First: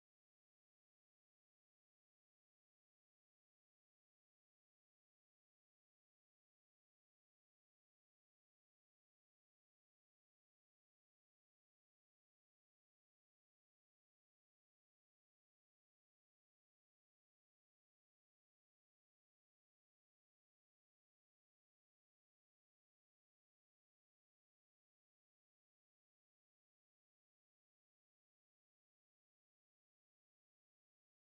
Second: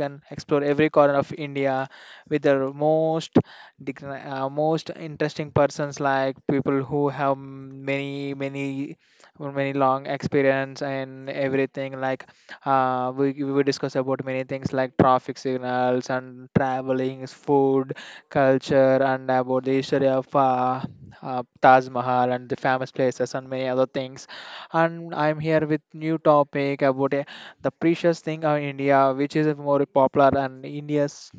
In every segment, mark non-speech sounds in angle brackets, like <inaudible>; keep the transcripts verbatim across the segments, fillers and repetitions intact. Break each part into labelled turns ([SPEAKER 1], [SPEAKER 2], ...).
[SPEAKER 1] can explore every corner of India with the most dig- uh, most interesting persons like people who have many many many long experience and everything like uh, we, we will discuss about many things like traffic signals and travelings, food, culture, and about the history of uh, uh, Taj Mahal and the famous places and many other things. And I'm here with new topic about uh, the precious thing of India which is more popular, and India's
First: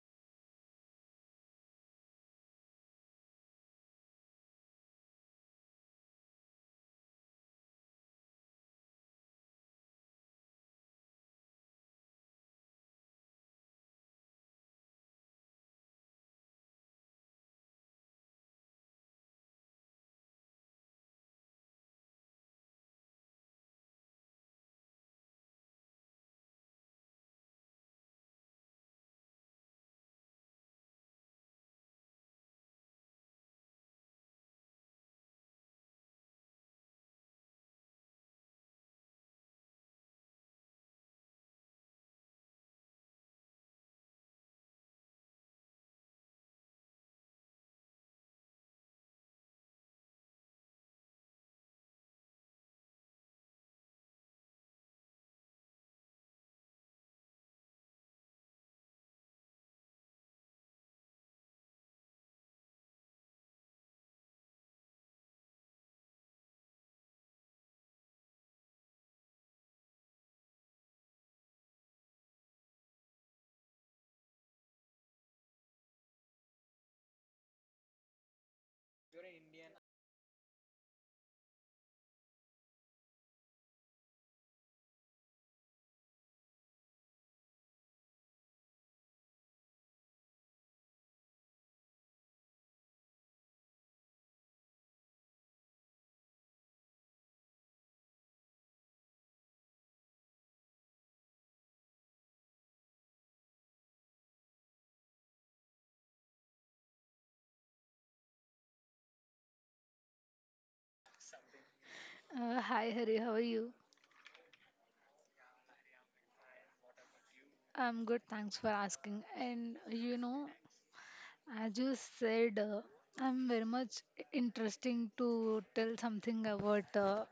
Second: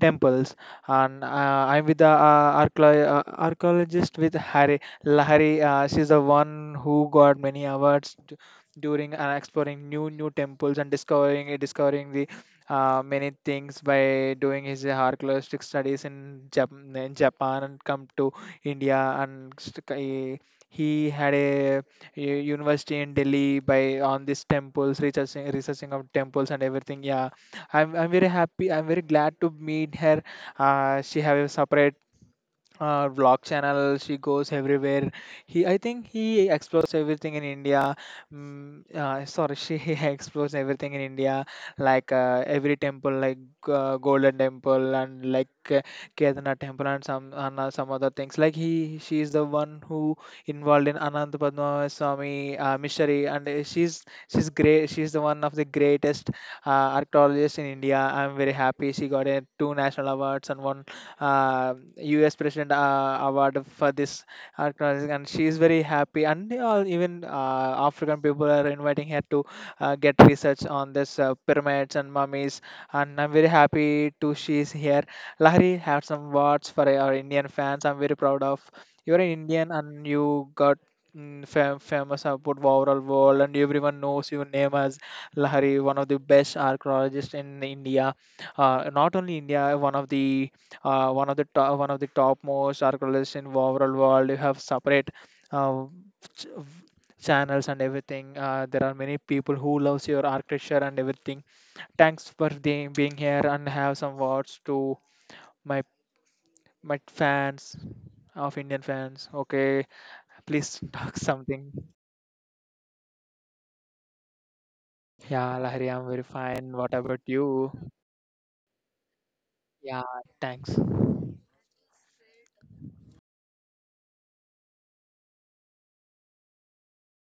[SPEAKER 1] temples. And uh, I'm with the uh, archae- uh, archaeologist with Hari Lahari. Uh, she's the one who got many awards d- during uh, exploring new new temples and discovering discovering the uh, many things by doing his archaeological studies in Japan, in Japan and come to India, and st- he he had a u- university in Delhi by on these temples, researching researching of temples and everything. Yeah, I'm I'm very happy. I'm very glad to meet her. Uh, she have a separate uh vlog channel, she goes everywhere. He, I think he explores everything in India. Mm, uh, sorry, she <laughs> explores everything in India, like uh, every temple, like uh, Golden Temple, and like uh, Kedarnath Temple, and some, and uh, some other things. Like he, she is the one who involved in Anant Padma Swami uh, mystery. And uh, she's she's great, she's the one of the greatest uh, archaeologists in India. I'm very happy she got uh, two national awards and one uh, U S. President uh, award for this, acknowledging, and she is very happy. And they all, even uh, African people are inviting her to uh, get research on this uh, pyramids and mummies. And I'm very happy to she is here. Lahari, have some words for our Indian fans. I'm very proud of you're an Indian, and you got mm, fam- famous about the overall world, and everyone knows your name as Lahari, one of the best archaeologists in India. Uh, not only India, one of the uh, one of the top, one of the topmost archaeologists in overall world. You have separate uh, ch- channels and everything. Uh, there are many people who loves your architecture and everything. Thanks for the, being here, and have some words to my my fans, of Indian fans. Okay, please <laughs> talk something.
[SPEAKER 2] Uh, hi Hari, how are you?
[SPEAKER 1] Yeah, Lahari, I'm very fine. What about you?
[SPEAKER 2] I'm good, thanks for asking. And
[SPEAKER 1] Yeah,
[SPEAKER 2] you know,
[SPEAKER 1] thanks.
[SPEAKER 2] as you said, uh, I'm very much interesting to tell something about uh,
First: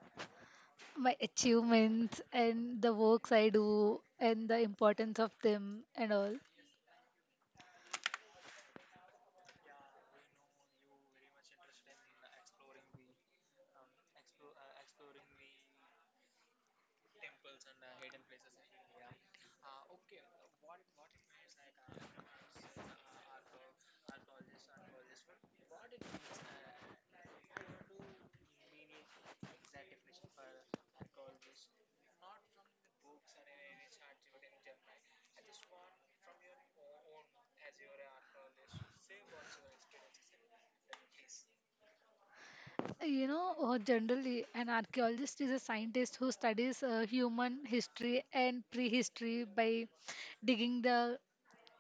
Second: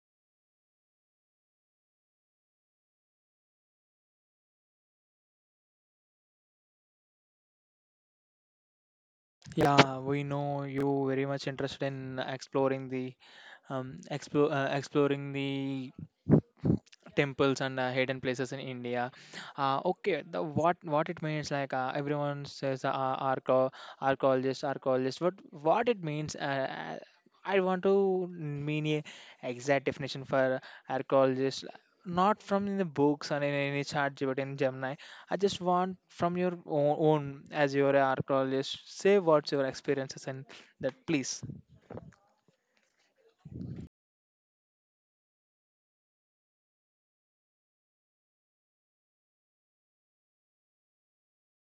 [SPEAKER 2] my achievements and the works I do and the importance of them and all.
[SPEAKER 1] Yeah, we know you very much interested in exploring the um explore uh, exploring the temples and uh, hidden places in India. Uh, okay, the what what it means, like uh, everyone says uh, arco archaeologist, archaeologist. What what it means? Uh, uh, I want to mean a exact definition for archaeologist, not from in the books or in any chart, but in Gemini. I just want from your own, own as you're an archaeologist. Say what's your experiences and that, please.
[SPEAKER 2] You know, uh, generally, an archaeologist is a scientist who studies uh, human history and prehistory by digging the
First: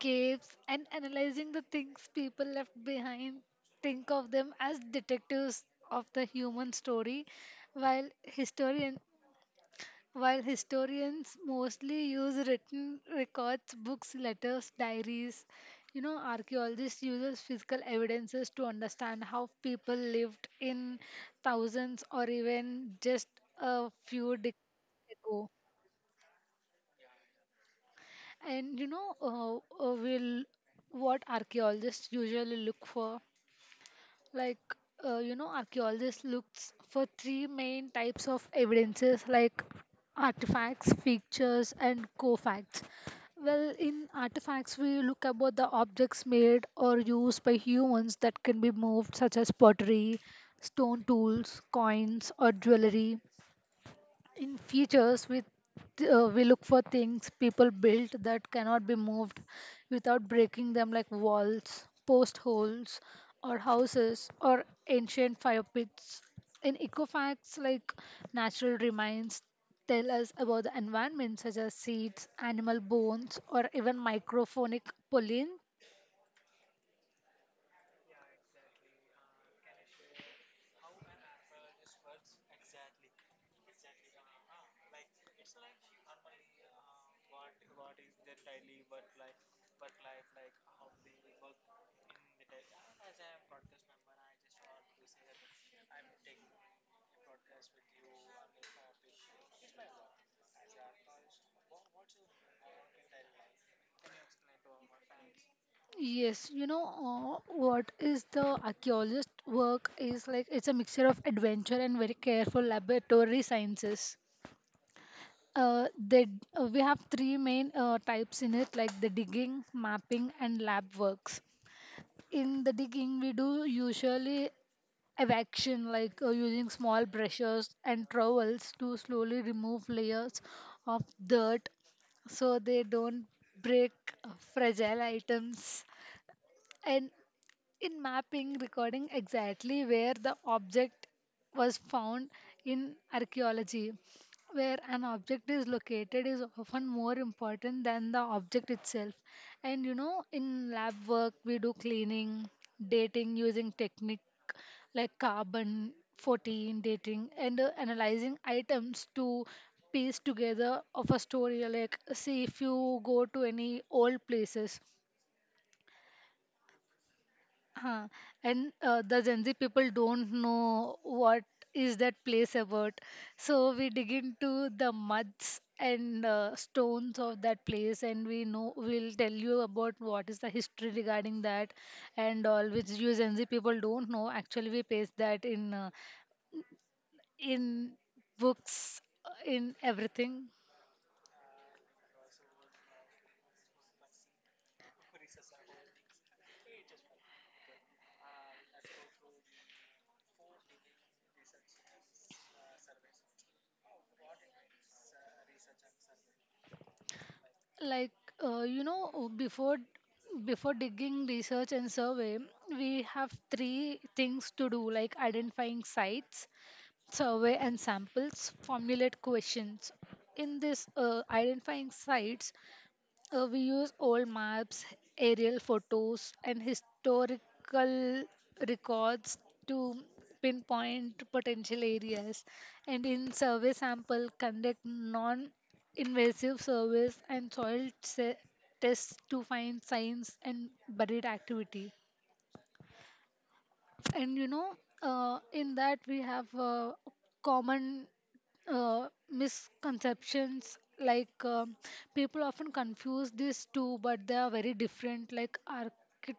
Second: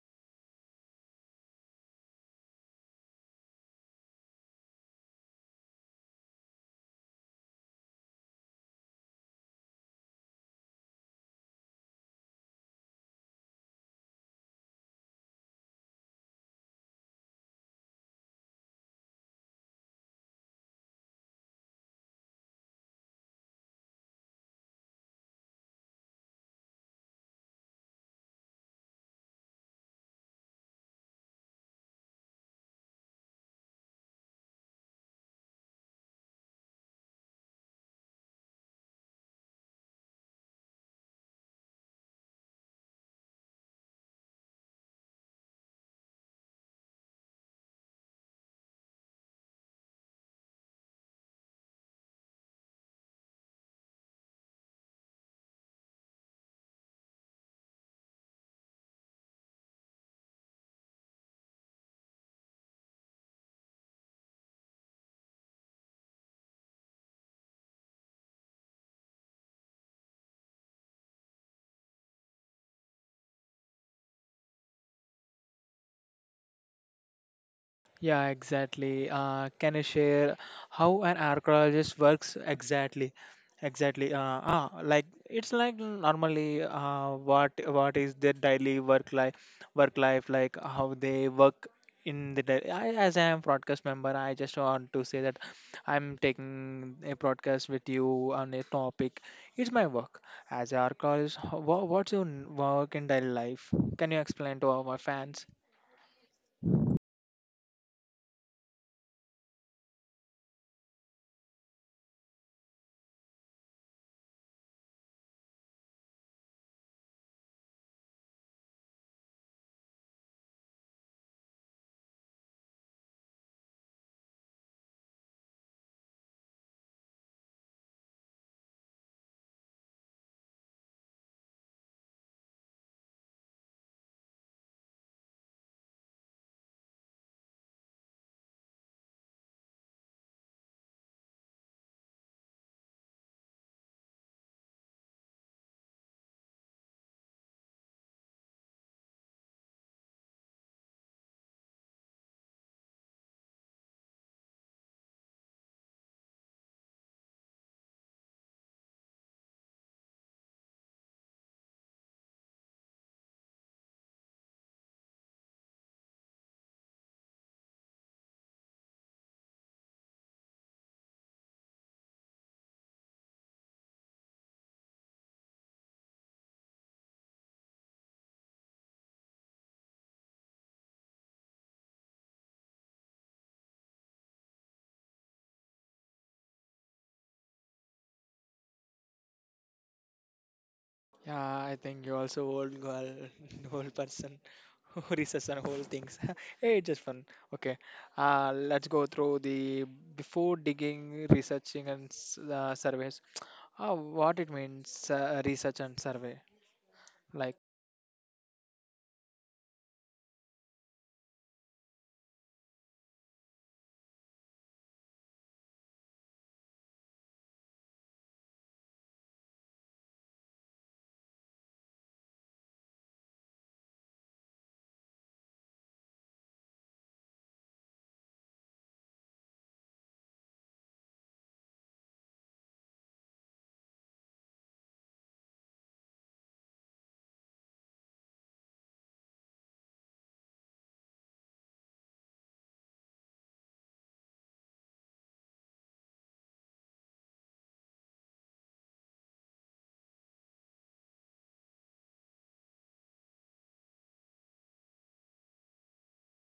[SPEAKER 2] caves, and analyzing the things people left behind. Think of them as detectives of the human story, while historian while historians mostly use written records, books, letters, diaries. You know, archaeologists uses physical evidences to understand how people lived in thousands or even just a few decades ago. And you know, uh, uh, will what archaeologists usually look for, like uh, you know, archaeologists looks for three main types of evidences like artifacts, features and co-facts. Well, in artifacts we look about the objects made or used by humans that can be moved, such as pottery, stone tools, coins or jewelry. In features, we uh, we look for things people built that cannot be moved without breaking them, like walls, post holes, or houses or ancient fire pits. In eco facts, like natural remains tell us about the environment, such as seeds, animal bones or even microphonic pollen.
[SPEAKER 1] Yeah, exactly. Uh, can you share how an archaeologist works exactly? Exactly. Uh, ah, like it's like, normally, uh, what what is their daily work life work life like how they work in the day. I, as I am broadcast member, I just want to say that I'm taking a broadcast with you on a topic. It's my work as an archaeologist. What, what's your n- work in daily life? Can you explain to our fans?
[SPEAKER 2] Yes, you know, uh, what is the archaeologist work is like, it's a mixture of adventure and very careful laboratory sciences. Uh, they, uh, we have three main uh, types in it, like the digging, mapping, and lab works. In the digging, we do usually evacuation, like uh, using small brushes and trowels to slowly remove layers of dirt so they don't break uh, fragile items. And in mapping, recording exactly where the object was found. In archaeology, where an object is located is often more important than the object itself. And you know, in lab work we do cleaning, dating using technique like carbon fourteen dating and uh, analyzing items to piece together of a story. Like, see if you go to any old places. Huh. And uh, the Gen Z people don't know what is that place about. So we dig into the muds and uh, stones of that place, and we know we'll tell you about what is the history regarding that and all, which you Gen Z people don't know. Actually, we paste that in uh, in books, uh, in everything.
[SPEAKER 1] Yeah, I think you also old girl, <laughs> old person who <laughs> research on whole things. <laughs> Hey, just fun. Okay, uh, let's go through the, before digging, researching, and s- uh, surveys. Uh, what it means, uh, research and survey. Like,
[SPEAKER 2] Like uh, you know, uh, before before digging research and survey, we have three things to do, like identifying sites, survey and samples, formulate questions. In this, uh, identifying sites, uh, we use old maps, aerial photos, and historical records to pinpoint potential areas. And in survey sample, conduct non-invasive surveys and soil se- tests to find signs and buried activity. And you know, uh, in that we have uh, common uh, misconceptions like um, people often confuse these two, but they are very different. Like archi-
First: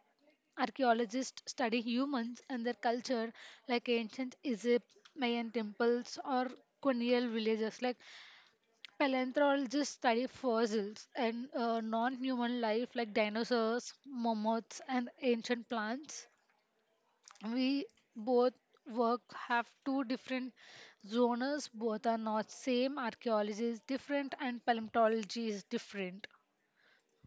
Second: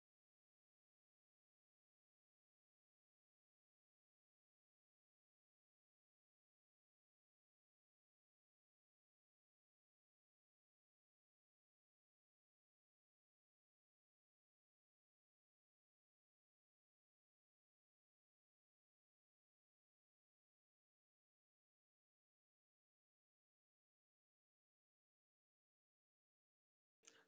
[SPEAKER 2] archaeologists study humans and their culture, like ancient Egypt, Mayan temples or colonial villages. Like paleontologists study fossils and uh, non-human life, like dinosaurs, mammoths and ancient plants. We both work, have two different zones. Both are not same. Archaeology is different and paleontology is different.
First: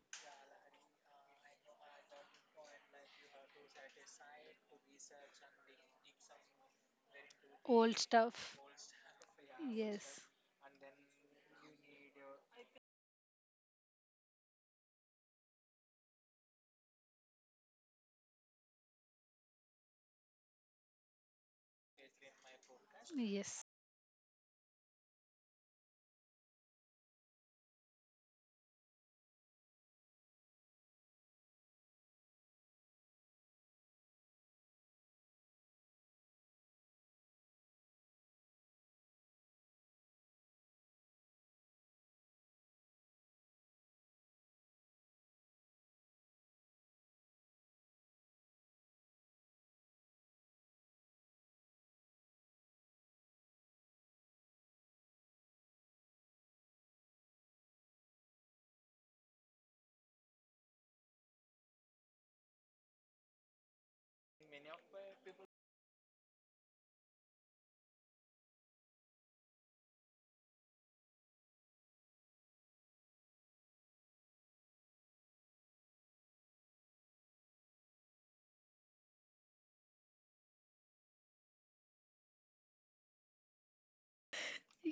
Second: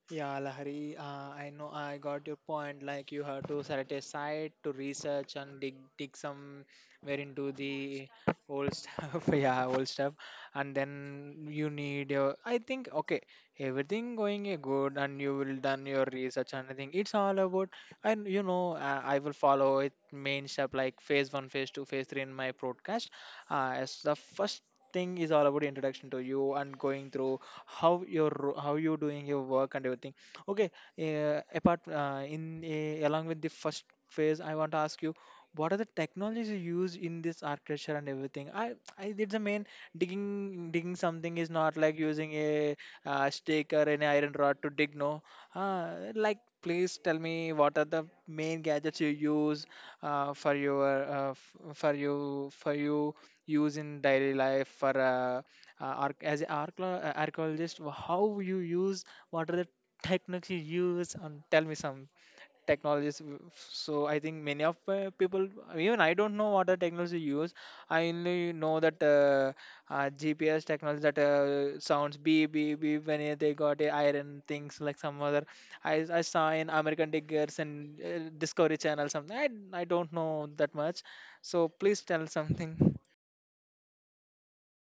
[SPEAKER 1] yeah, Lahari, uh, I know I got your point. Like you have to select a site to research and dig dig some where into
[SPEAKER 2] Old
[SPEAKER 1] the
[SPEAKER 2] stuff,
[SPEAKER 1] old stuff. <laughs> Yeah, old stuff,
[SPEAKER 2] yes.
[SPEAKER 1] and then you need your. I think okay, everything going uh, good, and you will done your research and everything. It's all about, and you know, uh, I will follow it main step like phase one, phase two, phase three in my broadcast.
[SPEAKER 2] Yes.
[SPEAKER 1] Uh, as the first thing is all about introduction to you and going through how your ro- how you doing your work and everything. Okay, uh, apart uh, in uh, along with the first phase, I want to ask you, what are the technologies you use in this architecture and everything? I i did the main, digging digging something is not like using a uh, stake or an iron rod to dig, no. Uh, like, please tell me, what are the main gadgets you use uh, for your uh, f- for you for you use in daily life for uh, uh, arch- as an archla- archaeologist? Wh- how you use, what are the techniques you use, and tell me some technologies. W- f- so I think many of uh, people, even I don't know what the technology you use. I only know that uh, uh, GPS technology that uh, sounds beep beep beep when uh, they got uh, iron things, like some other. i, I saw in American Diggers and uh, Discovery Channel something. I, I don't know that much, so please tell something.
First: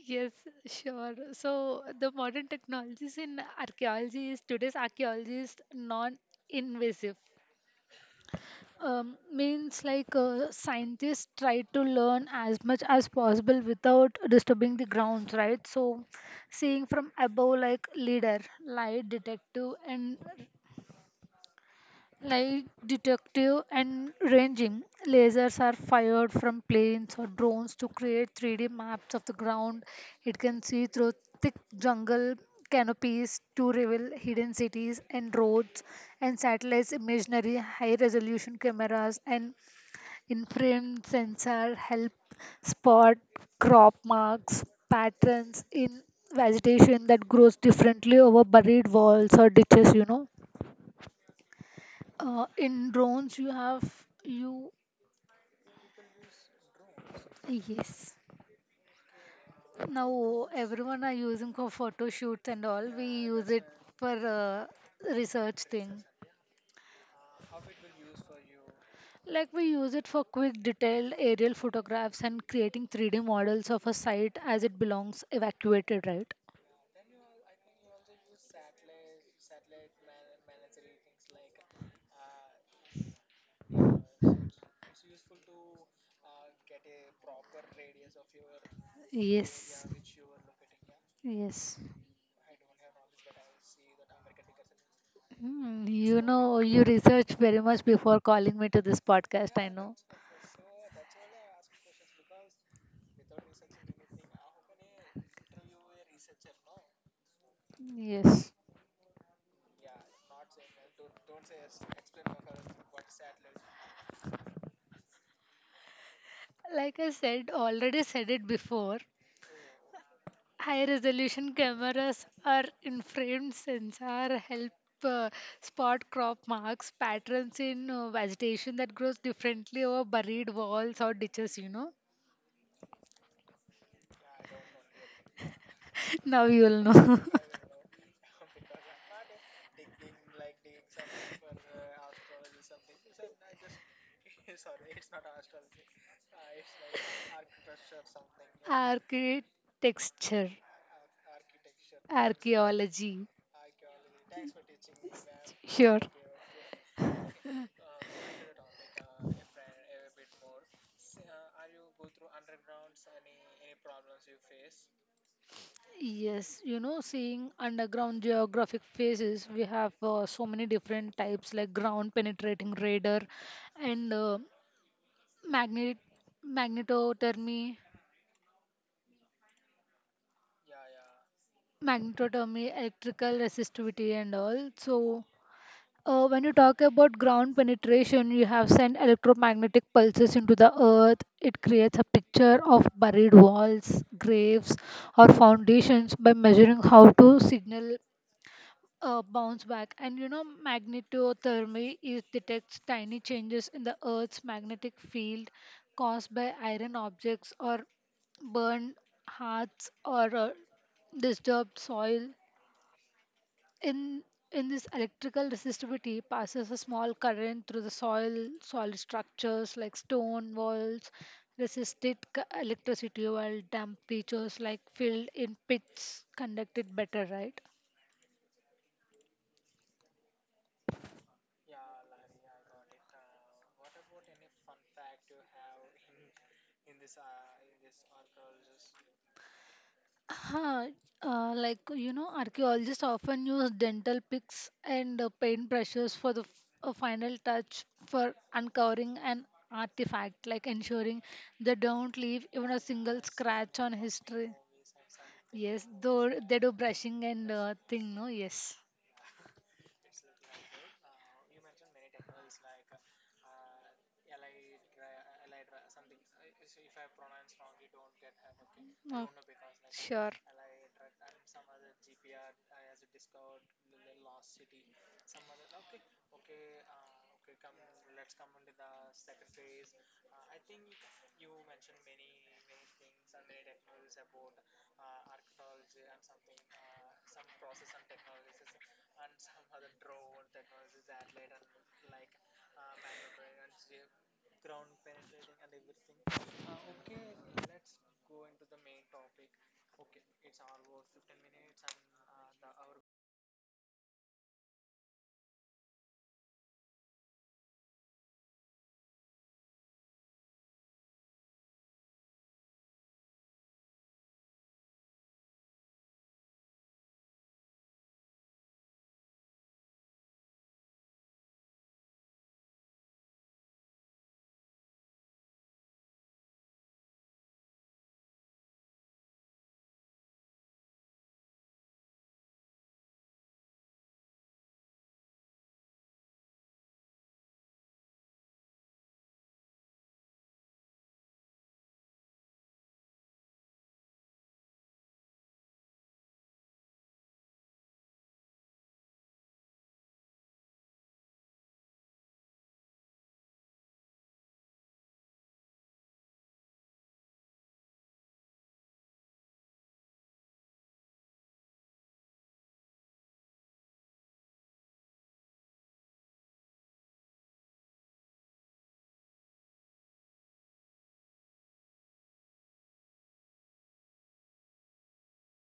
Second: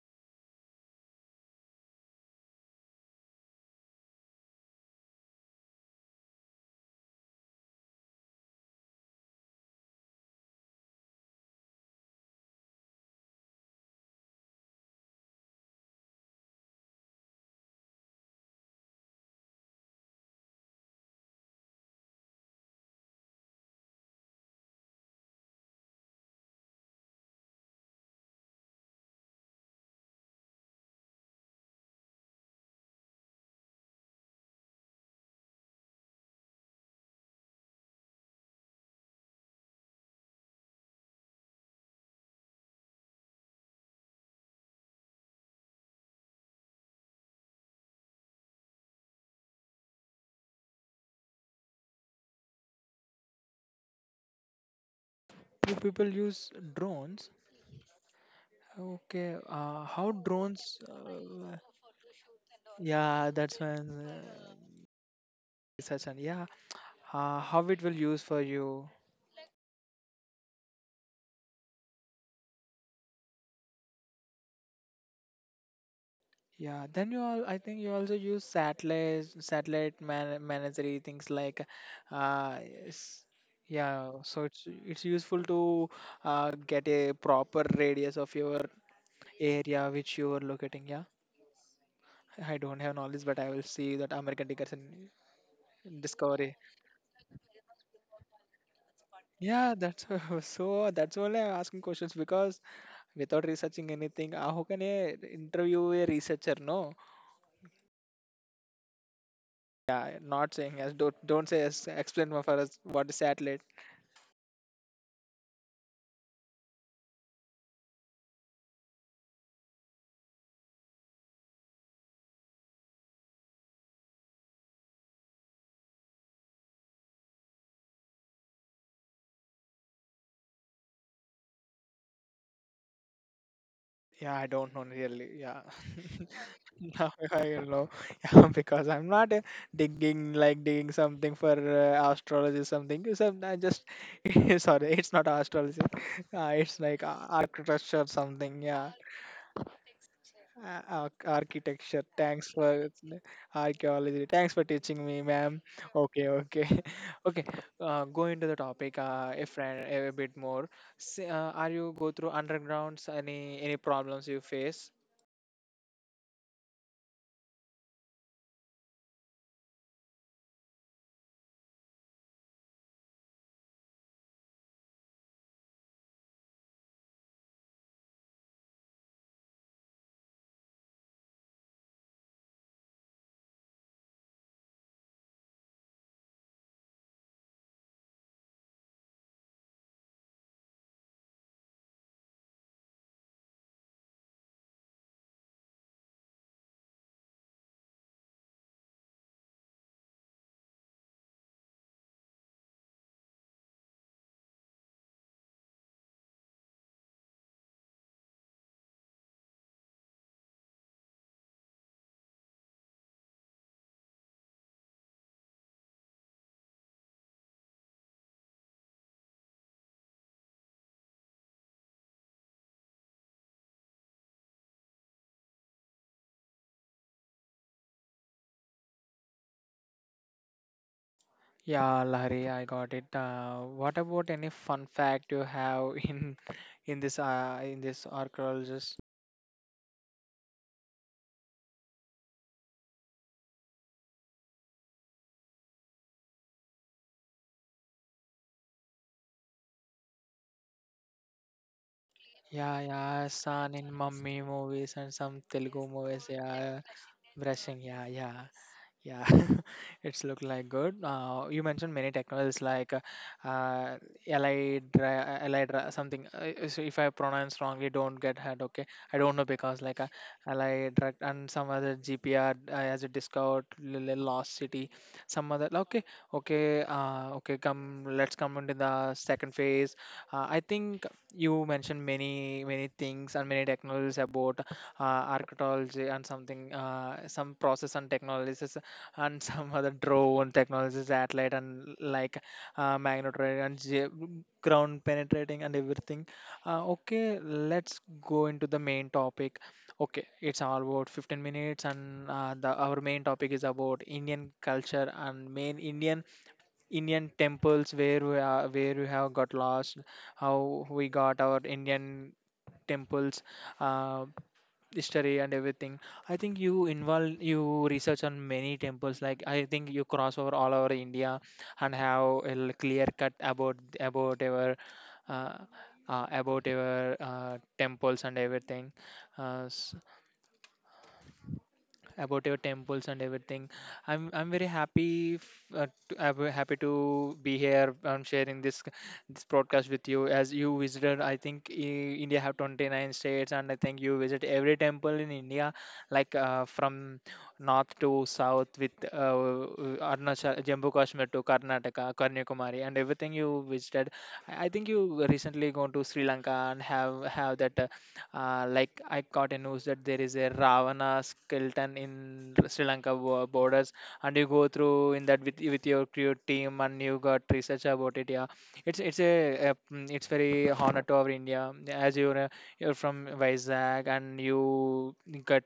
[SPEAKER 2] Yes, sure. So the modern technologies in archaeology is, today's archaeology is non-invasive. um, means like uh, scientists try to learn as much as possible without disturbing the grounds, right? So, seeing from above, like leader, light detective and light detective and ranging lasers are fired from planes or drones to create three d maps of the ground. It can see through thick jungle canopies to reveal hidden cities and roads. And satellites imaginary, high resolution cameras and infrared sensor help spot crop marks, patterns in vegetation that grows differently over buried walls or ditches, you know. Uh, in drones, you have you
[SPEAKER 1] <laughs> You people use drones?
[SPEAKER 2] Yes.
[SPEAKER 1] Okay, uh, how
[SPEAKER 2] Now
[SPEAKER 1] drones?
[SPEAKER 2] everyone are using
[SPEAKER 1] Uh,
[SPEAKER 2] for photo shoots and all. We
[SPEAKER 1] yeah,
[SPEAKER 2] use
[SPEAKER 1] that's
[SPEAKER 2] it
[SPEAKER 1] when
[SPEAKER 2] for
[SPEAKER 1] uh,
[SPEAKER 2] uh, research thing.
[SPEAKER 1] session. Yeah, uh, how it will use for you?
[SPEAKER 2] Like we use it for quick, detailed aerial photographs and creating three D models of a site as it belongs evacuated, right?
[SPEAKER 1] Yeah, then you all. I think you also use satellite, satellite man managery things, like, uh, s- yeah. So it's it's useful to uh, get a proper radius of your
[SPEAKER 2] Yes.
[SPEAKER 1] area which you are locating. Yeah,
[SPEAKER 2] Yes.
[SPEAKER 1] I don't have knowledge, but I will see that American Dickerson
[SPEAKER 2] Mm, you
[SPEAKER 1] discovery.
[SPEAKER 2] know, you research very much before calling me to this podcast, I
[SPEAKER 1] Yeah,
[SPEAKER 2] know.
[SPEAKER 1] that's <laughs> so that's why I'm asking questions, because without researching anything, uh, how can I interview a researcher? No,
[SPEAKER 2] Yes.
[SPEAKER 1] yeah, not saying yes. Don't don't say yes. Explain more for us, what is satellite.
[SPEAKER 2] Like I said, already said it before, high resolution cameras or infrared sensor help uh, spot crop marks, patterns in uh, vegetation that grows differently over buried walls or ditches, you know.
[SPEAKER 1] Yeah, I don't know really. Yeah,
[SPEAKER 2] <laughs> Now you will
[SPEAKER 1] <laughs> now
[SPEAKER 2] know.
[SPEAKER 1] I don't know.
[SPEAKER 2] <laughs>
[SPEAKER 1] <laughs> Yeah, because I'm not uh, digging, like digging something for uh, astrology something. So I just <laughs> sorry, it's not astrology. Uh, it's like uh, architecture something. Yeah. Uh, arch- architecture. Thanks for
[SPEAKER 2] Archaeology.
[SPEAKER 1] archaeology. Thanks for teaching me, ma'am.
[SPEAKER 2] Sure.
[SPEAKER 1] Okay, okay, <laughs> okay. Uh, go into the topic uh, a friend a bit more. S- uh, are you go through undergrounds? Any any problems you face?
[SPEAKER 2] Yes, you know, seeing underground geographic phases, we have uh, so many different types, like ground penetrating radar and uh, magnet magnetothermy, magnetothermy, electrical resistivity and all. So Uh, when you talk about ground penetration, you have sent electromagnetic pulses into the earth. It creates a picture of buried walls, graves, or foundations by measuring how to signal uh, bounce back. And you know, magnetothermy is detects tiny changes in the earth's magnetic field caused by iron objects or burned hearths or uh, disturbed soil. In in this electrical resistivity passes a small current through the soil. Solid structures like stone walls resisted c- electricity, while temperatures like filled in pits conducted better, right?
[SPEAKER 1] Yeah, Larry, I got it. Uh, what about any fun fact you have <laughs> in in this uh, in this archaeologist?
[SPEAKER 2] Huh. Uh, like, you know, archaeologists often use dental picks and uh, paint brushes for the f- uh, final touch for uncovering an artifact, like ensuring they don't leave even a
[SPEAKER 1] Yeah,
[SPEAKER 2] single
[SPEAKER 1] yeah, son
[SPEAKER 2] scratch on
[SPEAKER 1] in mummy
[SPEAKER 2] history.
[SPEAKER 1] movies and some Telugu
[SPEAKER 2] Yes,
[SPEAKER 1] movies.
[SPEAKER 2] though they do
[SPEAKER 1] Yeah,
[SPEAKER 2] brushing and uh,
[SPEAKER 1] brushing, yeah,
[SPEAKER 2] thing, no?
[SPEAKER 1] yeah,
[SPEAKER 2] Yes.
[SPEAKER 1] yeah. <laughs> It's look like good. Uh, you mentioned many technologies like uh, uh, L I, dry, uh, L I dry, something. Uh, uh, so if I pronounce wrongly, don't get hurt. Okay, I
[SPEAKER 2] Oh,
[SPEAKER 1] don't know, because like uh,
[SPEAKER 2] sure.
[SPEAKER 1] L I drug and some other G P R uh, as a discovered l- l- lost city, some other. Okay, okay, uh, okay. Come, let's come into the second phase. Uh, I think you mentioned many many things and many technologies about uh, archaeology and something, uh, some process and technologies <laughs> and some other drone technologies, satellite, and like uh, magnetron and ge- ground penetrating and everything. Uh, okay, let's go into the main topic. Okay, it's all about fifteen minutes, and uh, the our main topic is about Indian culture and main indian Indian temples, where we are, where we have got lost, how we got our Indian temples, uh, history and everything. I think you involve, you research on many temples. Like I think you cross over all over India and have a l- clear cut about about our uh, uh, about our uh, temples and everything. Uh, s- about your temples and everything. I'm I'm very happy f- uh, to, I'm very happy to be here and sharing this this broadcast with you. As you visited, I think i- India have twenty-nine states, and I think you visit every temple in India, like uh, from north to south, with uh, Arunachal, Jammu Kashmir to Karnataka, Kanyakumari, and everything you visited. I I think you recently gone to Sri Lanka and have have that. Uh, uh, like I caught a news that there is a Ravana skeleton in Sri Lanka bo- borders, and you go through in that with with your crew team, and you got research about it. Yeah, it's it's a, uh mm, it's very honor to our India as you're uh, you're from Vizag and you got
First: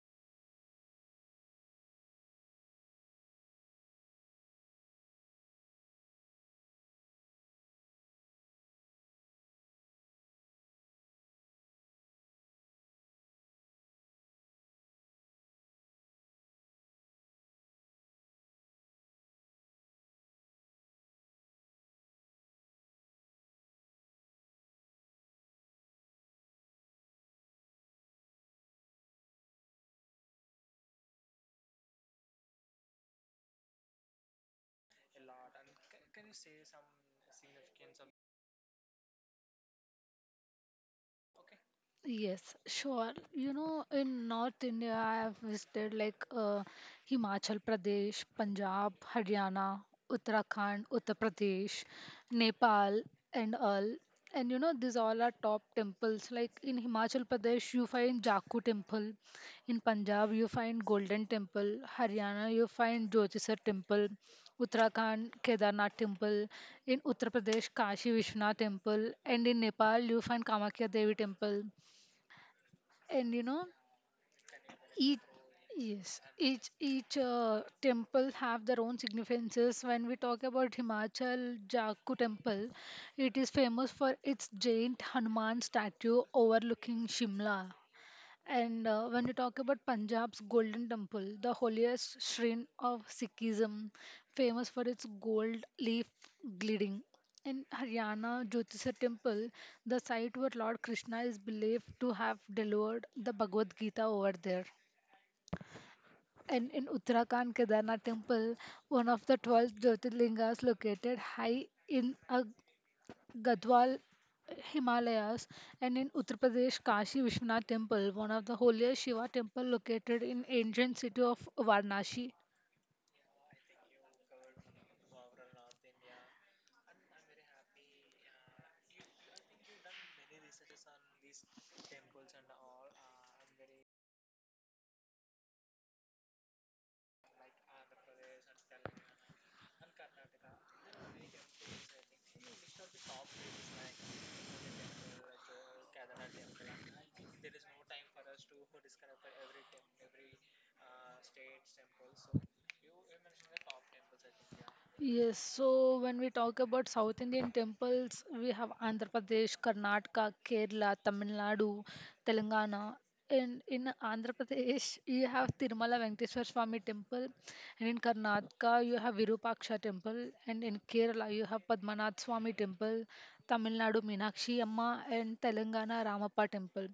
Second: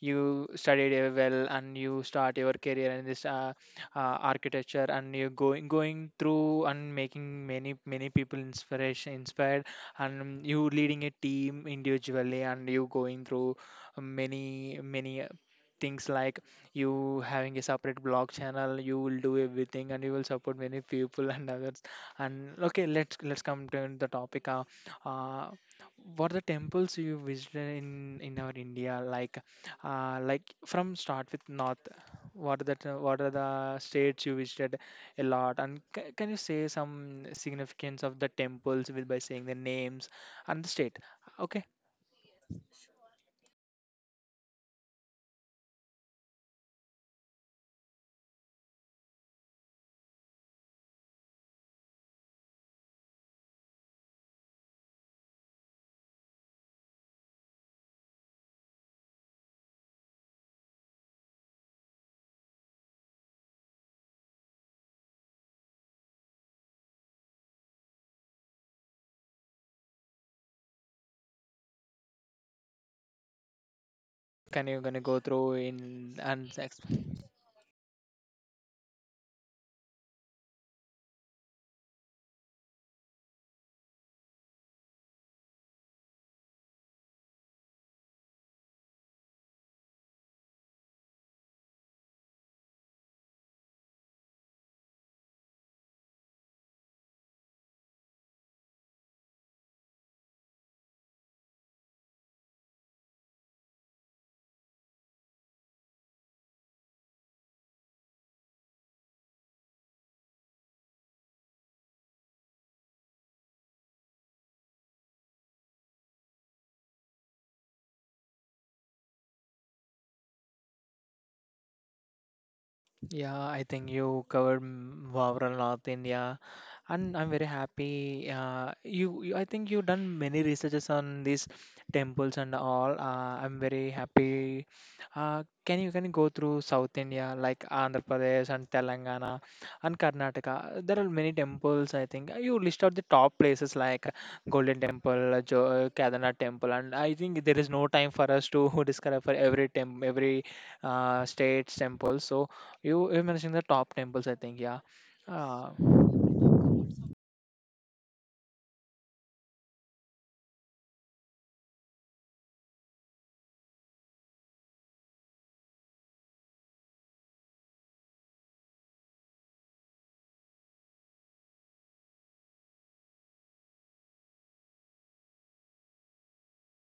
[SPEAKER 1] you studied uh, well and you start your career in this uh, uh, architecture and you going going through and making many many people inspiration inspired and you leading a team individually and you going through many many uh, things like you having a separate blog channel you will do everything and you will support many people <laughs> and others. And okay, let's let's come to the topic, uh, uh what are the temples you visited in in our India? Like uh, like from start with north, what are the t- what are the states you visited a lot, and ca can you say some significance of the temples with by saying the names and the state? Okay,
[SPEAKER 2] Yes, sure. You know, in North India, I have visited like uh, Himachal Pradesh, Punjab, Haryana, Uttarakhand, Uttar Pradesh, Nepal, and all. And you know, these all are top temples. Like in Himachal Pradesh, you find Jaku Temple. In Punjab, you find Golden Temple. Haryana, you find Jyotisar Temple. Uttarakhand, Kedarnath Temple. In Uttar Pradesh, Kashi Vishwanath Temple. And in Nepal, you find Kamakhya Devi Temple. And you know,
[SPEAKER 1] can you gonna go
[SPEAKER 2] each,
[SPEAKER 1] through
[SPEAKER 2] yes,
[SPEAKER 1] in and
[SPEAKER 2] each,
[SPEAKER 1] ex-
[SPEAKER 2] each uh, temple have their own significances. When we talk about Himachal, Jaku Temple, it is famous for its giant Hanuman statue overlooking Shimla. And uh, when you talk about Punjab's Golden Temple, the holiest shrine of Sikhism, famous for its gold leaf gilding. In Haryana Jyotisar Temple, the site where Lord Krishna is believed to have delivered the Bhagavad Gita over there. And in Uttarakhand Kedarnath Temple, one of the twelve Jyotirlingas located high in a Gadwal Himalayas. And in Uttar Pradesh Kashi Vishwanath Temple, one of the holiest Shiva temple located in ancient city of Varanasi.
[SPEAKER 1] Yeah, I think you covered mm, overall North India, and I'm very happy. Uh, you, you, I think you done many researches on these temples and all. Uh, I'm very happy. Uh, can you can you go through South India like Andhra Pradesh and Telangana and Karnataka? There are many temples. I think you list out the top places like Golden Temple, uh, Jo- Kedarnath Temple, and I think there is no time for us to <laughs> describe for every temp, every uh, state's temple. So. You you mentioned the top temples, I think. Yeah.
[SPEAKER 2] Yes,
[SPEAKER 1] Uh,
[SPEAKER 2] so when we talk about South Indian temples, we have Andhra Pradesh, Karnataka, Kerala, Tamil Nadu, Telangana. And in Andhra Pradesh, you have Tirumala Venkateswar Swami Temple, and in Karnataka, you have Virupaksha Temple, and in Kerala, you have Padmanath Swami Temple, Tamil Nadu Meenakshi Amma, and Telangana Ramappa Temple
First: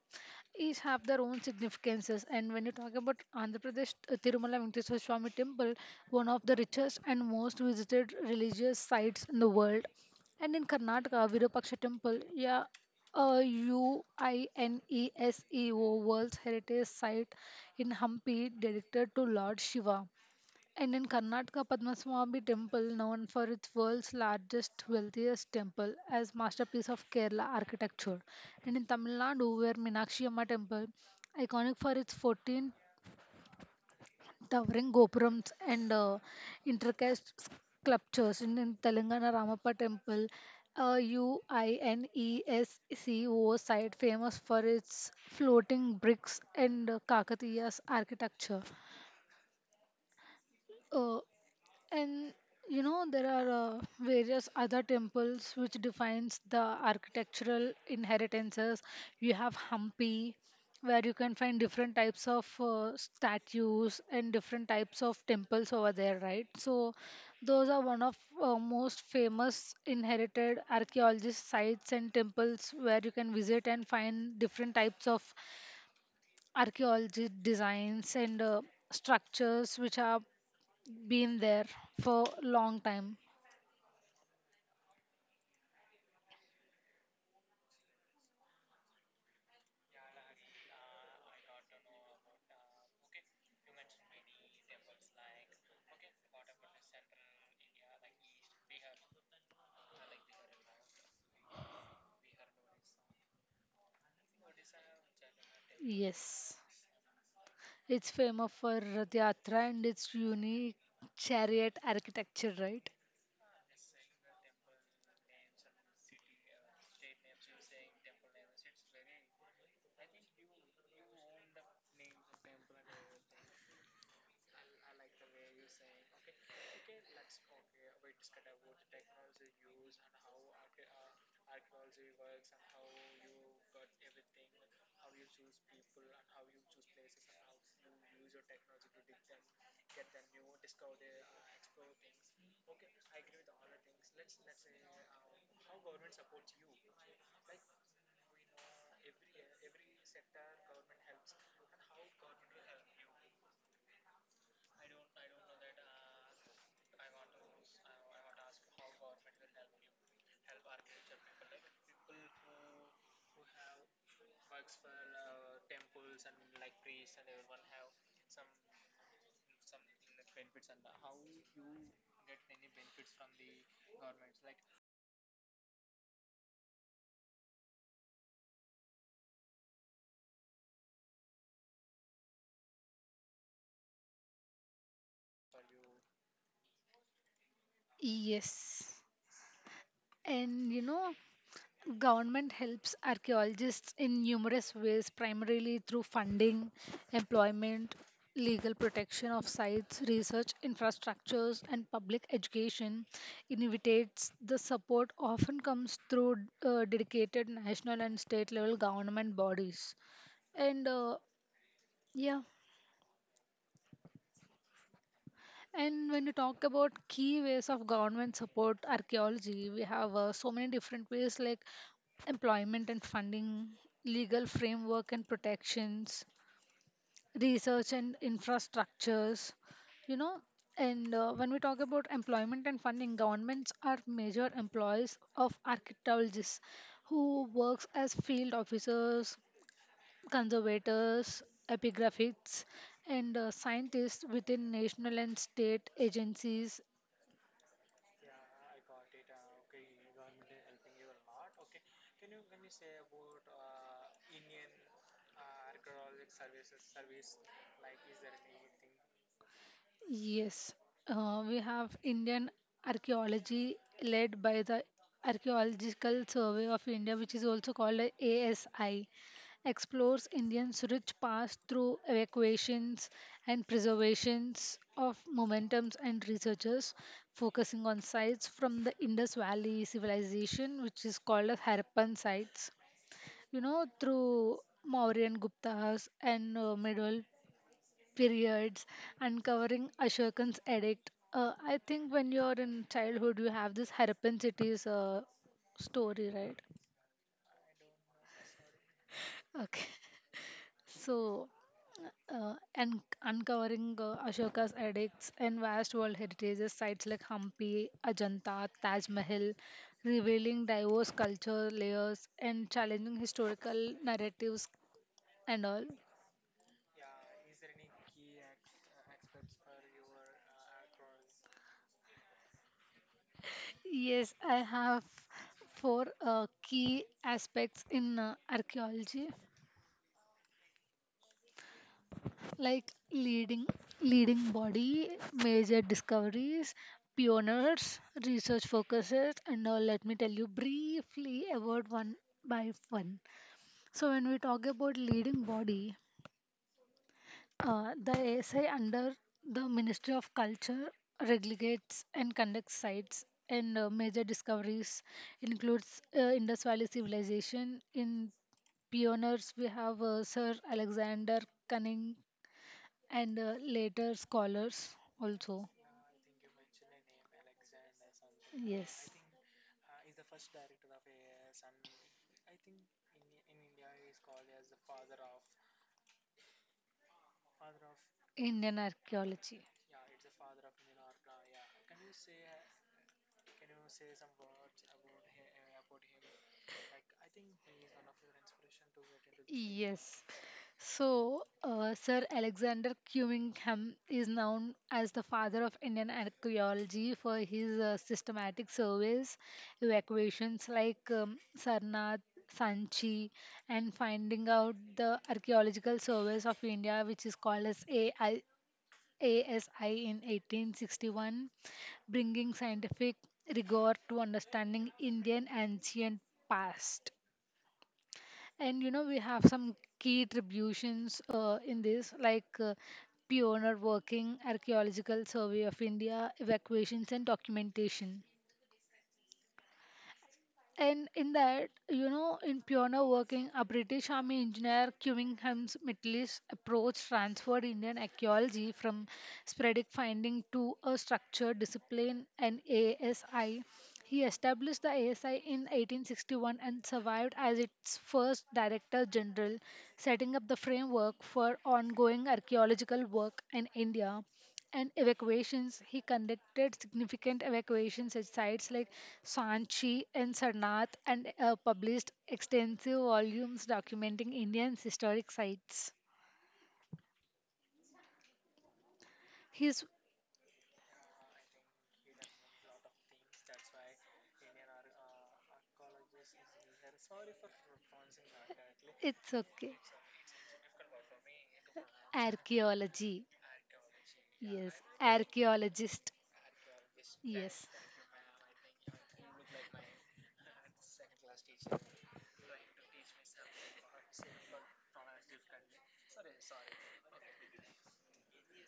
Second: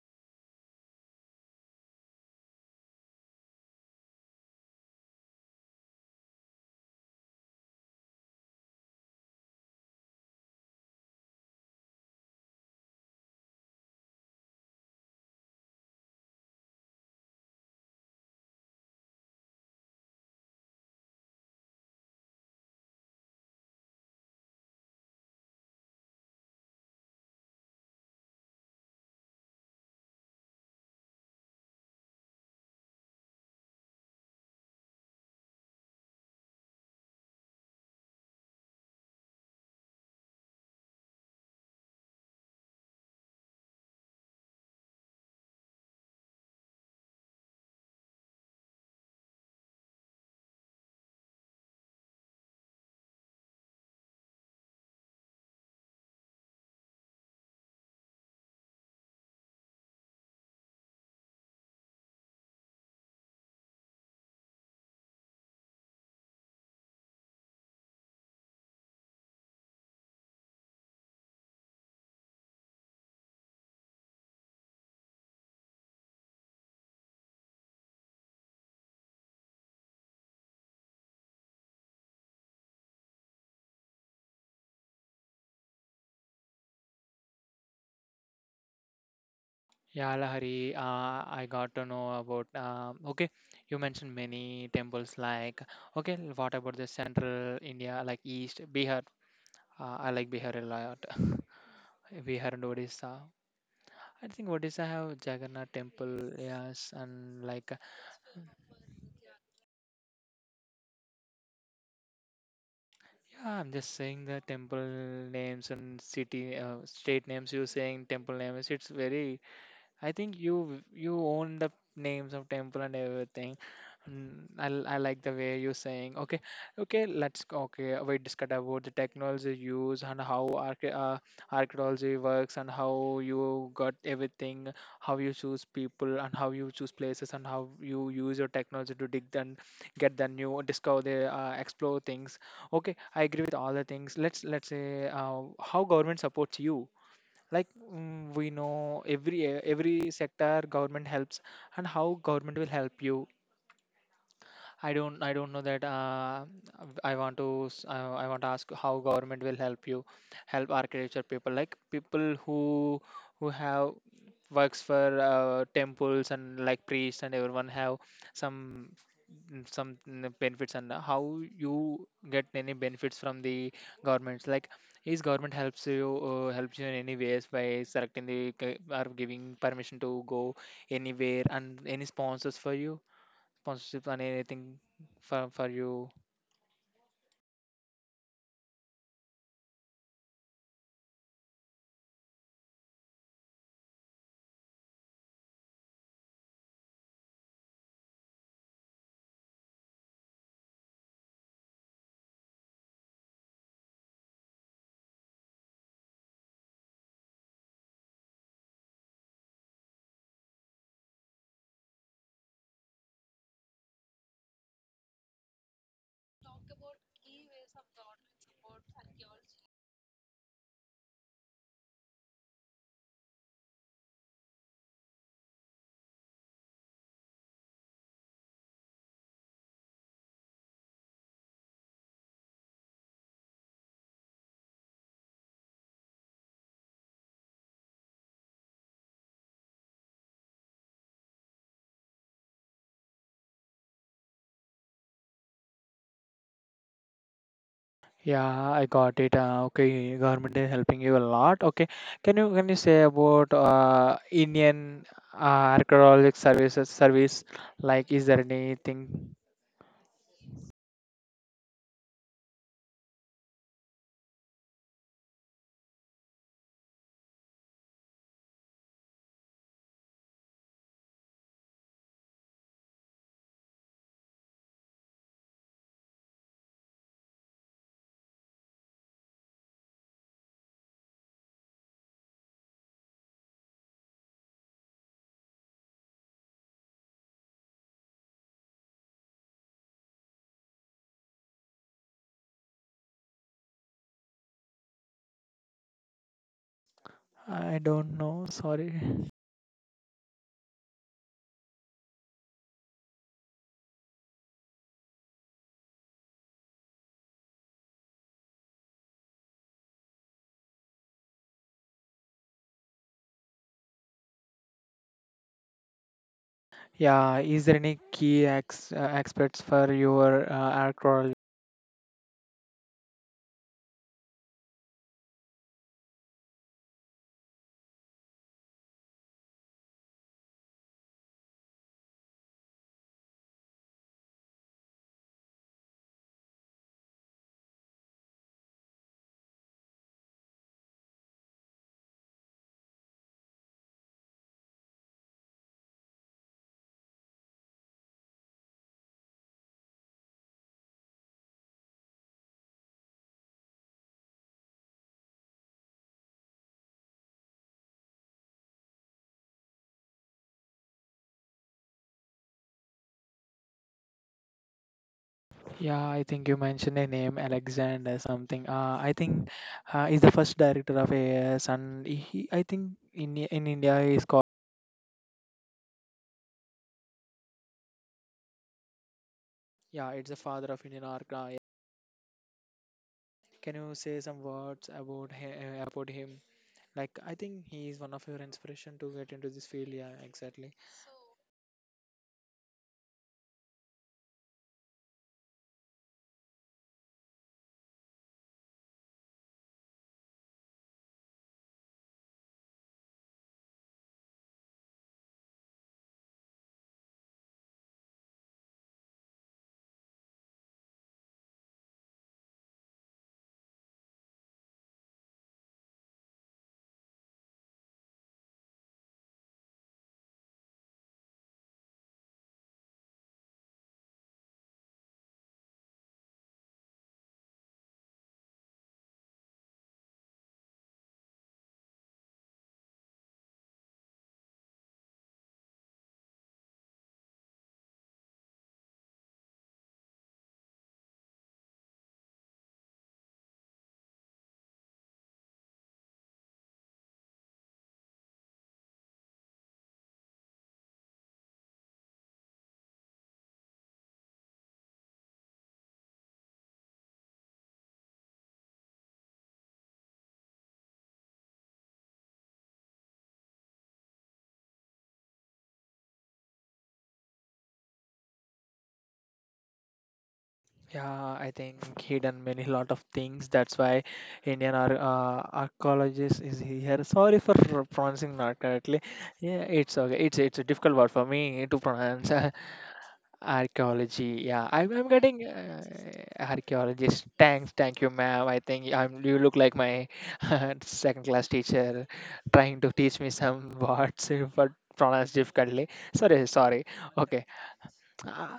[SPEAKER 2] each have their own significances. And when you talk about Andhra Pradesh, uh, Tirumala Venkateswara Swami Temple, one of the richest and most visited religious sites in the world, and in Karnataka Virupaksha Temple, yeah, a UINESEO World Heritage Site in Hampi, dedicated to Lord Shiva. And in Karnataka, Padmaswamy Temple, known for its world's largest, wealthiest temple, as masterpiece of Kerala architecture. And in Tamil Nadu, where Meenakshi Amma Temple, iconic for its fourteen towering gopurams and uh, intricate sculptures. And in Telangana, Ramappa Temple, a UNESCO site famous for its floating bricks and uh, Kakatiya's architecture. Uh, And you know, there are uh, various other temples which defines the architectural inheritances. You have Hampi, where you can find different types of uh, statues and different types of temples over there, right? So, those are one of uh, most famous inherited archaeologist sites and temples where you can visit and find different types of archaeology designs and uh, structures which are been there for long time.
[SPEAKER 1] yeah, Lahari. Uh, I got to know about. Um, okay, you mentioned many temples. Like, okay, what about the central India, like East Bihar? Uh, I like Bihar a lot. <laughs> Bihar and Odisha. I think Odisha have Jagannath temple.
[SPEAKER 2] Yes.
[SPEAKER 1] Yes, and like uh,
[SPEAKER 2] It's famous for Rath Yatra and its unique chariot architecture, right?
[SPEAKER 1] yeah, I'm just saying the temple names and city, uh, state names. You saying temple names? It's very I think you you own the names of temple and everything. Mm, I, l- I like the way you're saying. Okay, okay, let's go- okay. We discuss about the technology use and how arche- uh, archaeology works and how you got everything, how you choose people and how you choose places and how you use your technology to dig and get the new discover the uh, explore things. Okay, I agree with all the things. Let's let's say uh, how government supports you like mm, we know every every sector government helps and how government will help you. I don't I don't know that uh, I want to s- uh, I want to ask how government will help you, help architecture people like people who who have works for uh, temples and like priests and everyone have some mm, some mm, benefits. And how you get any benefits from the governments? Like, is government helps you uh, helps you in any ways by selecting the c- or giving permission to go anywhere and any sponsors for you, sponsorship and anything for for you?
[SPEAKER 2] Yes. And you know, government helps archaeologists in numerous ways, primarily through funding, employment, legal protection of sites, research infrastructures, and public education. Initiates the support often comes through uh, dedicated national and state level government bodies. And uh, yeah, and when you talk about key ways of government support archaeology, we have uh, so many different ways, like employment and funding, legal framework and protections, research and infrastructures, you know. And uh, when we talk about employment and funding, governments are major employees of archaeologists who works as field officers, conservators, epigraphists, and uh, scientists within national and state agencies.
[SPEAKER 1] Yeah, I got it. Uh, okay, government is helping you a lot. Okay, can you can you say about uh, Indian uh, archaeological services service? Like, is there anything?
[SPEAKER 2] Yes, uh, we have Indian archaeology led by the Archaeological Survey of India, which is also called a ASI, explores Indians' rich past through evacuations and preservations of momentums and researchers, focusing on sites from the Indus Valley civilization, which is called as Harappan sites, you know, through Mauryan Gupta's and uh, middle periods, uncovering Ashokan's edict. Uh, I think when you're in childhood, you have this Harappan cities uh, story, right?
[SPEAKER 1] I don't know. Sorry.
[SPEAKER 2] Okay, <laughs> so uh, and uncovering uh, Ashoka's edicts and vast world heritage sites like Hampi, Ajanta, Taj Mahal, revealing diverse culture layers and challenging historical narratives and all.
[SPEAKER 1] Yeah, is there any key ex uh, experts for your uh, archaeology?
[SPEAKER 2] Yes, I have four uh, key aspects in uh, archaeology, like leading leading body, major discoveries, pioneers, research focuses, and now let me tell you briefly about one by one. So when we talk about leading body, Uh, the A S I under the Ministry of Culture regulates and conducts sites and uh, major discoveries includes uh, Indus Valley Civilization. In pioneers, we have uh, Sir Alexander Cunning and uh, later scholars also.
[SPEAKER 1] Yeah, I think you mentioned a name, Alexander something. Uh,
[SPEAKER 2] Yes,
[SPEAKER 1] I think uh, is the first director of A I S, and he, I think in in India is called.
[SPEAKER 2] Indian archaeology.
[SPEAKER 1] Yeah, it's the father of Indian art. Uh, yeah. Can you say some words about him, about him? Like, I think he is one of your inspiration to get into this field. Yeah,
[SPEAKER 2] Yes.
[SPEAKER 1] exactly.
[SPEAKER 2] So, uh, Sir Alexander Cunningham is known as the father of Indian archaeology for his uh, systematic surveys, evacuations like um, Sarnath, Sanchi, and finding out the archaeological surveys of India, which is called as A I A S I in eighteen sixty-one, bringing scientific rigor to understanding Indian ancient past. And you know, we have some key attributions uh, in this, like uh, pioneer working, archaeological survey of India, evacuations, and documentation. And in that, you know, in pioneer working, a British Army engineer Cummingham's Mitlis approach transferred Indian archaeology from sporadic finding to a structured discipline and A S I. He established the A S I in eighteen sixty-one and survived as its first director general, setting up the framework for ongoing archaeological work in India and evacuations. He conducted significant evacuations at sites like Sanchi and Sarnath and uh, published extensive volumes documenting Indian historic sites. His
[SPEAKER 1] Yeah, I think he done many lot of things. That's why Indian ar- uh, archaeologist is here. Sorry for pronouncing not correctly.
[SPEAKER 2] it's
[SPEAKER 1] Yeah,
[SPEAKER 2] okay.
[SPEAKER 1] it's okay. It's it's a difficult word for me to pronounce. <laughs>
[SPEAKER 2] Archaeology.
[SPEAKER 1] Archaeology,
[SPEAKER 2] Yes,
[SPEAKER 1] yeah. I'm, I'm getting uh,
[SPEAKER 2] archaeologist.
[SPEAKER 1] archaeologist.
[SPEAKER 2] Yes,
[SPEAKER 1] Thanks, thank you, ma'am. I think I'm, you look like my <laughs> second class teacher trying to teach me some words, <laughs> but pronounced difficultly. Sorry, sorry. Okay. Uh,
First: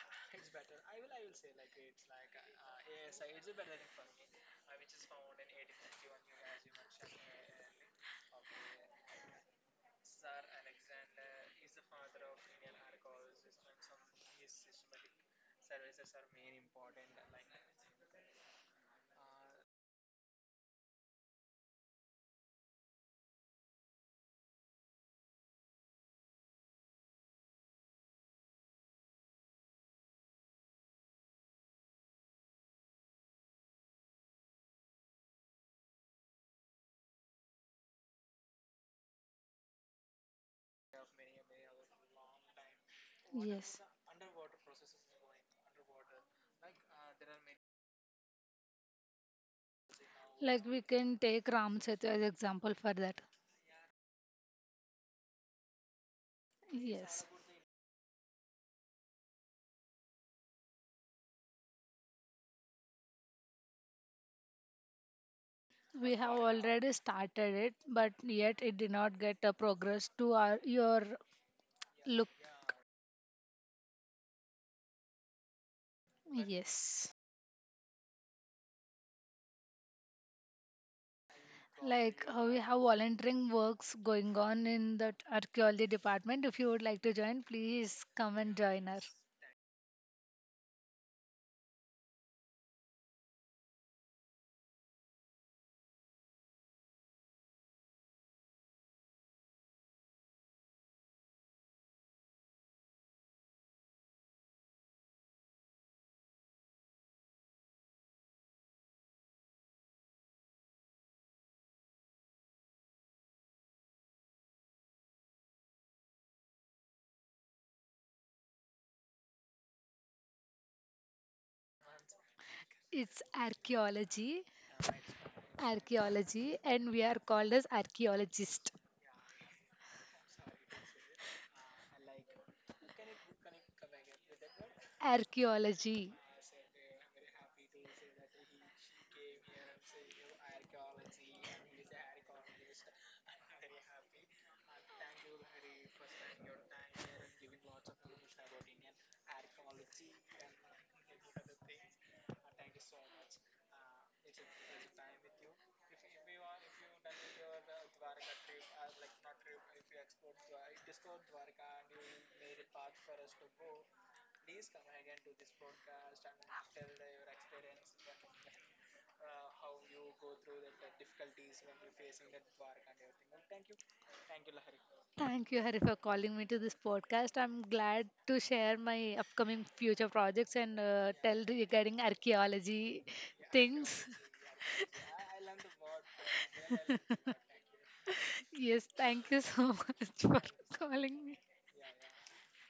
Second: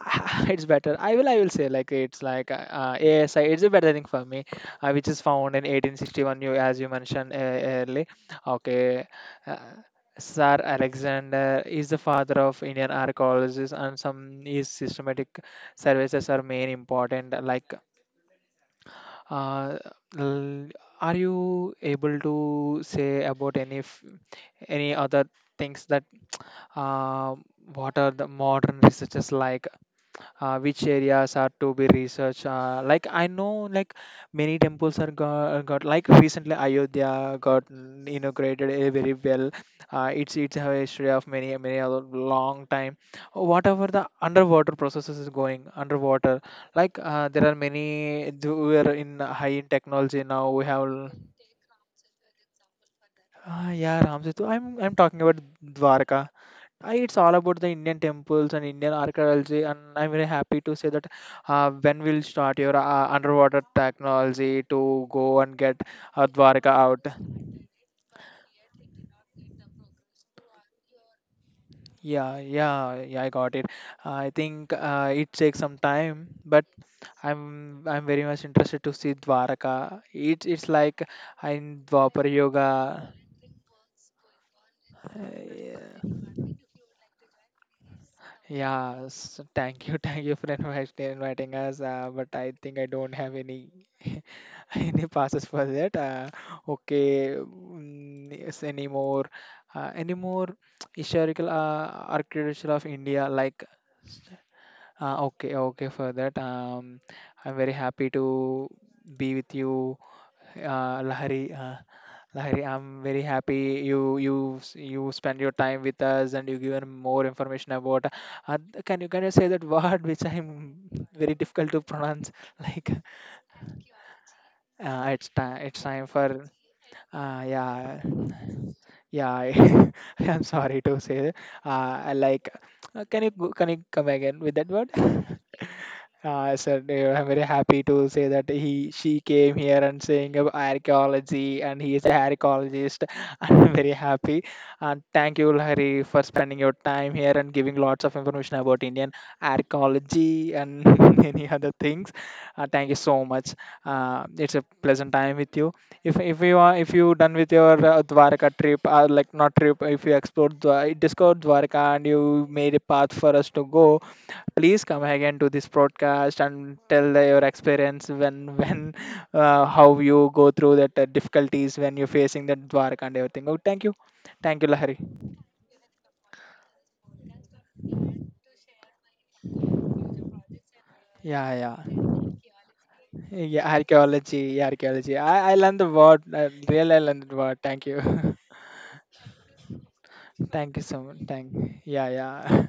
[SPEAKER 1] <laughs> it's better. I will I will say like it's like uh, uh, A S I. It's a better thing for me, uh, which is found in eighteen sixty-one. You as you mentioned uh, early. Okay, uh, Sir Alexander is the father of Indian archaeologists, and some his systematic services are main important. Like, uh, l- are you able to say about any f- any other things that uh, what are the modern researchers like? uh, which areas are to be researched. Uh, like I know, like many temples are got, got like recently Ayodhya got mm, inaugurated eh, very well. Uh, it's it's a history of many many a long time.
[SPEAKER 2] yes.
[SPEAKER 1] Whatever the underwater processes is going underwater, like uh, there are many. th- We are in high in technology now.
[SPEAKER 2] Like
[SPEAKER 1] We have.
[SPEAKER 2] we
[SPEAKER 1] l-
[SPEAKER 2] can take Ram Setu as example for that.
[SPEAKER 1] Ah, yeah, Ram Setu. I'm I'm talking about Dwarka. Uh, It's
[SPEAKER 2] Yes,
[SPEAKER 1] all about the Indian temples and Indian archaeology, and I'm very happy to say that uh, when we'll start your uh, underwater technology to go and get
[SPEAKER 2] we
[SPEAKER 1] uh,
[SPEAKER 2] have
[SPEAKER 1] Dwarka
[SPEAKER 2] already
[SPEAKER 1] out.
[SPEAKER 2] started it, but yet it did not get a progress to our your look.
[SPEAKER 1] Yeah, yeah, yeah, I got it. I think uh, it takes some time, but
[SPEAKER 2] Yes,
[SPEAKER 1] I'm I'm very much interested to see Dwaraka. It it's like in Dwapar
[SPEAKER 2] like uh, we have
[SPEAKER 1] Yoga.
[SPEAKER 2] volunteering works going on in the
[SPEAKER 1] Uh,
[SPEAKER 2] archaeology department.
[SPEAKER 1] yeah.
[SPEAKER 2] If you would like to join, please come and join us.
[SPEAKER 1] Yes, thank you, <laughs> thank you for invite, inviting us. Uh, but I think I don't have any <laughs> <laughs> any passes for that? Uh, okay, mm, yes, any more, uh, any more <tsk> historical uh, architecture of India? Like, uh, okay, okay for that. Um, I'm very happy to be with you, uh, Lahari. Uh, Lahari, I'm very happy you you s- you spend your time with us and you given more information about. Uh, th- can you can you say that <laughs> word which I'm <laughs> very difficult to pronounce? <laughs> Like.
[SPEAKER 2] It's archaeology,
[SPEAKER 1] Uh, it's time. It's time for.
[SPEAKER 2] archaeology, and we are
[SPEAKER 1] Uh,
[SPEAKER 2] called as
[SPEAKER 1] yeah,
[SPEAKER 2] archeologist archeology.
[SPEAKER 1] yeah. I, <laughs> I'm sorry to say. Uh, I like. Uh, can you go- can you come again with that word? <laughs>
[SPEAKER 2] Archaeology.
[SPEAKER 1] Uh, so uh, I'm very happy to say that he she came here and saying about archaeology and he is an archaeologist. <laughs> I'm very happy and thank you Hari for spending your time here and giving lots of information about Indian archaeology and <laughs> many other things. Uh, thank you so much. Uh, it's a pleasant time with you. If if you are if you done with your uh, Dwarka trip or like not trip, if you explored Dwa- discovered Dwarka and you made a path for us to go, please come again to this broadcast and tell the- your experience when <laughs> when uh, how you go through that uh, difficulties when you're facing the Dwarka and everything. Oh, thank you, thank you, Lahari.
[SPEAKER 2] Thank you, Hari, for calling me to this podcast. I'm glad to share my upcoming future projects and uh, tell
[SPEAKER 1] Yeah,
[SPEAKER 2] regarding
[SPEAKER 1] yeah,
[SPEAKER 2] archaeology
[SPEAKER 1] yeah.
[SPEAKER 2] things.
[SPEAKER 1] Archaeology, yeah, archaeology. I I learned the word. Uh, really, I learned the word. Thank you. <laughs>
[SPEAKER 2] Yes, thank you so <laughs> much for
[SPEAKER 1] Thank you so much.
[SPEAKER 2] calling me.
[SPEAKER 1] Thank. Yeah, yeah.